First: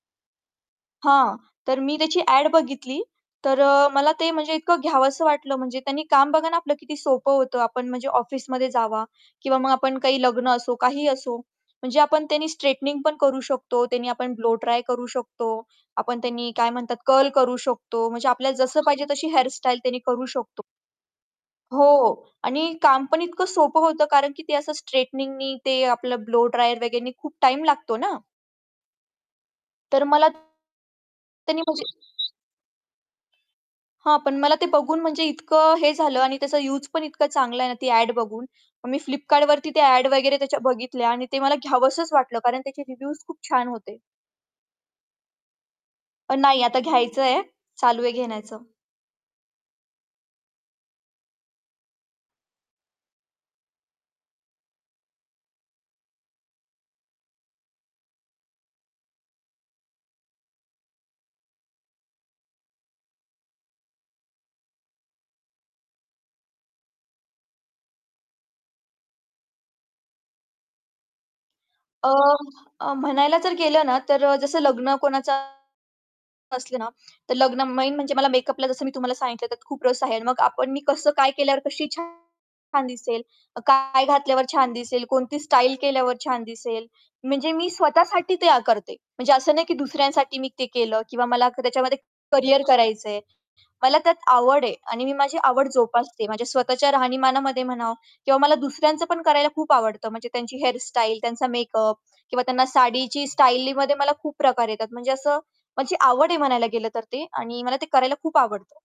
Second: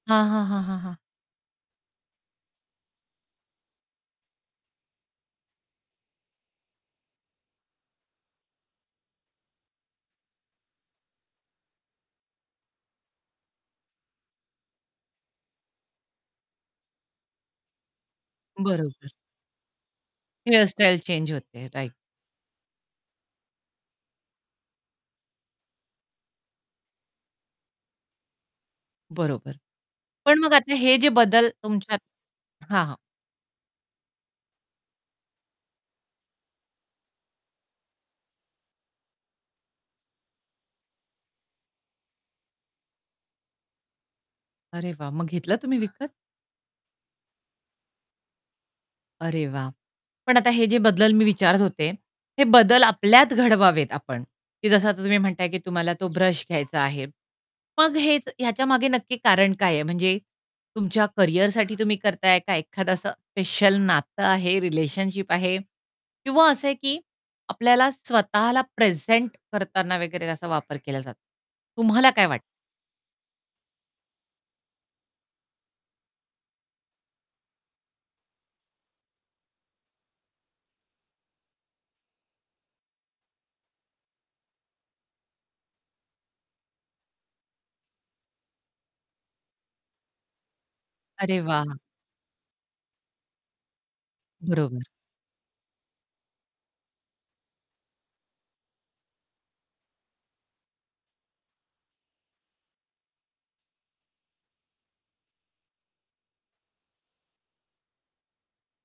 हां, हां, हां, हां. हां, तर मी त्याची ॲड बघितली. तर अ, मला ते म्हणजे इतकं घ्यावसं वाटलं म्हणजे त्यानी काम बघा ना आपलं किती सोपं होतं आपण म्हणजे ऑफिसमध्ये जावा किंवा मग आपण काही लग्न असो काहीही असो, म्हणजे आपण त्यानी स्ट्रेटनिंग पण करू शकतो, त्यानी आपण ब्लोड्राय करू शकतो. आपण त्यांनी काय म्हणतात कर्ल करू शकतो म्हणजे आपल्याला जसं पाहिजे बरोबर. तशी हेअरस्टाईल त्यांनी करू शकतो. हेअर स्टाईल चेंज होते हो राइट. आणि काम पण इतकं सोपं होतं कारण की ते असं स्ट्रेटनिंगनी ते आपलं ब्लो ड्रायर वगैरेंनी खूप टाईम लागतो ना? बरोबर. तर मला, पण त्यांनी मग आता हे जे बदल त्याने म्हणजे तुमच्यात हां, हां. हां, पण मला ते बघून म्हणजे इतकं हे झालं आणि त्याचा यूज पण इतकं चांगलं आहे ना ती ॲड बघून, मग मी Flipkartवरती त्या ॲड वगैरे त्याच्या बघितल्या आणि ते मला घ्यावंसंच वाटलं कारण त्याचे रिव्ह्यूज खूप छान होते. अरे वाह! मग घेतला तुम्ही विकत? अ, नाही आता घ्यायचंय. चालू आहे घेण्याचं. अरे वाह! पण आता हे जे बदल मी विचारत होते, हे बदल आपल्यात घडवावेत आपण, की जसं आता तुम्ही म्हणताय की तुम्हाला तो ब्रश घ्यायचा आहे. मग हेच ह्याच्या मागे नक्की कारण काय आहे? म्हणजे तुमच्या करियरसाठी तुम्ही करताय? का एखादं असं स्पेशल नातं आहे, रिलेशनशिप आहे किंवा असं आहे की आपल्याला स्वतःला प्रेझेंट करताना वगैरे त्याचा वापर केला जातो. अ, तुम्हाला काय वाटतं? अ, म्हणायला जर गेलं ना, तर अ, जसं लग्न कोणाचा असलं ना तर लग्न मेन म्हणजे मला मेकअपला जसं मी तुम्हाला सांगितलं त्यात खूप रस आहे. आणि मग आपण मी कसं काय केल्यावर कशी छान छान दिसेल? काय घातल्यावर छान दिसेल? कोणती स्टाईल केल्यावर छान दिसेल? म्हणजे मी स्वतःसाठी ते अ, करते. म्हणजे असं नाही की दुसऱ्यांसाठी मी ते केलं किंवा अरे मला वाह! त्याच्यामध्ये करियर करायचंय. मला त्यात आवड आहे बरोबर. आणि मी माझी आवड जोपासते, माझ्या स्वतःच्या राहणीमानामध्ये म्हणा किंवा मला दुसऱ्यांचं पण करायला खूप आवडतं म्हणजे त्यांची हेअरस्टाईल, त्यांचा मेकअप किंवा त्यांना साडीची स्टाईलीमध्ये मला खूप प्रकार येतात म्हणजे असं माझी आवड आहे म्हणायला गेलं तर ते आणि मला ते करायला खूप आवडतं.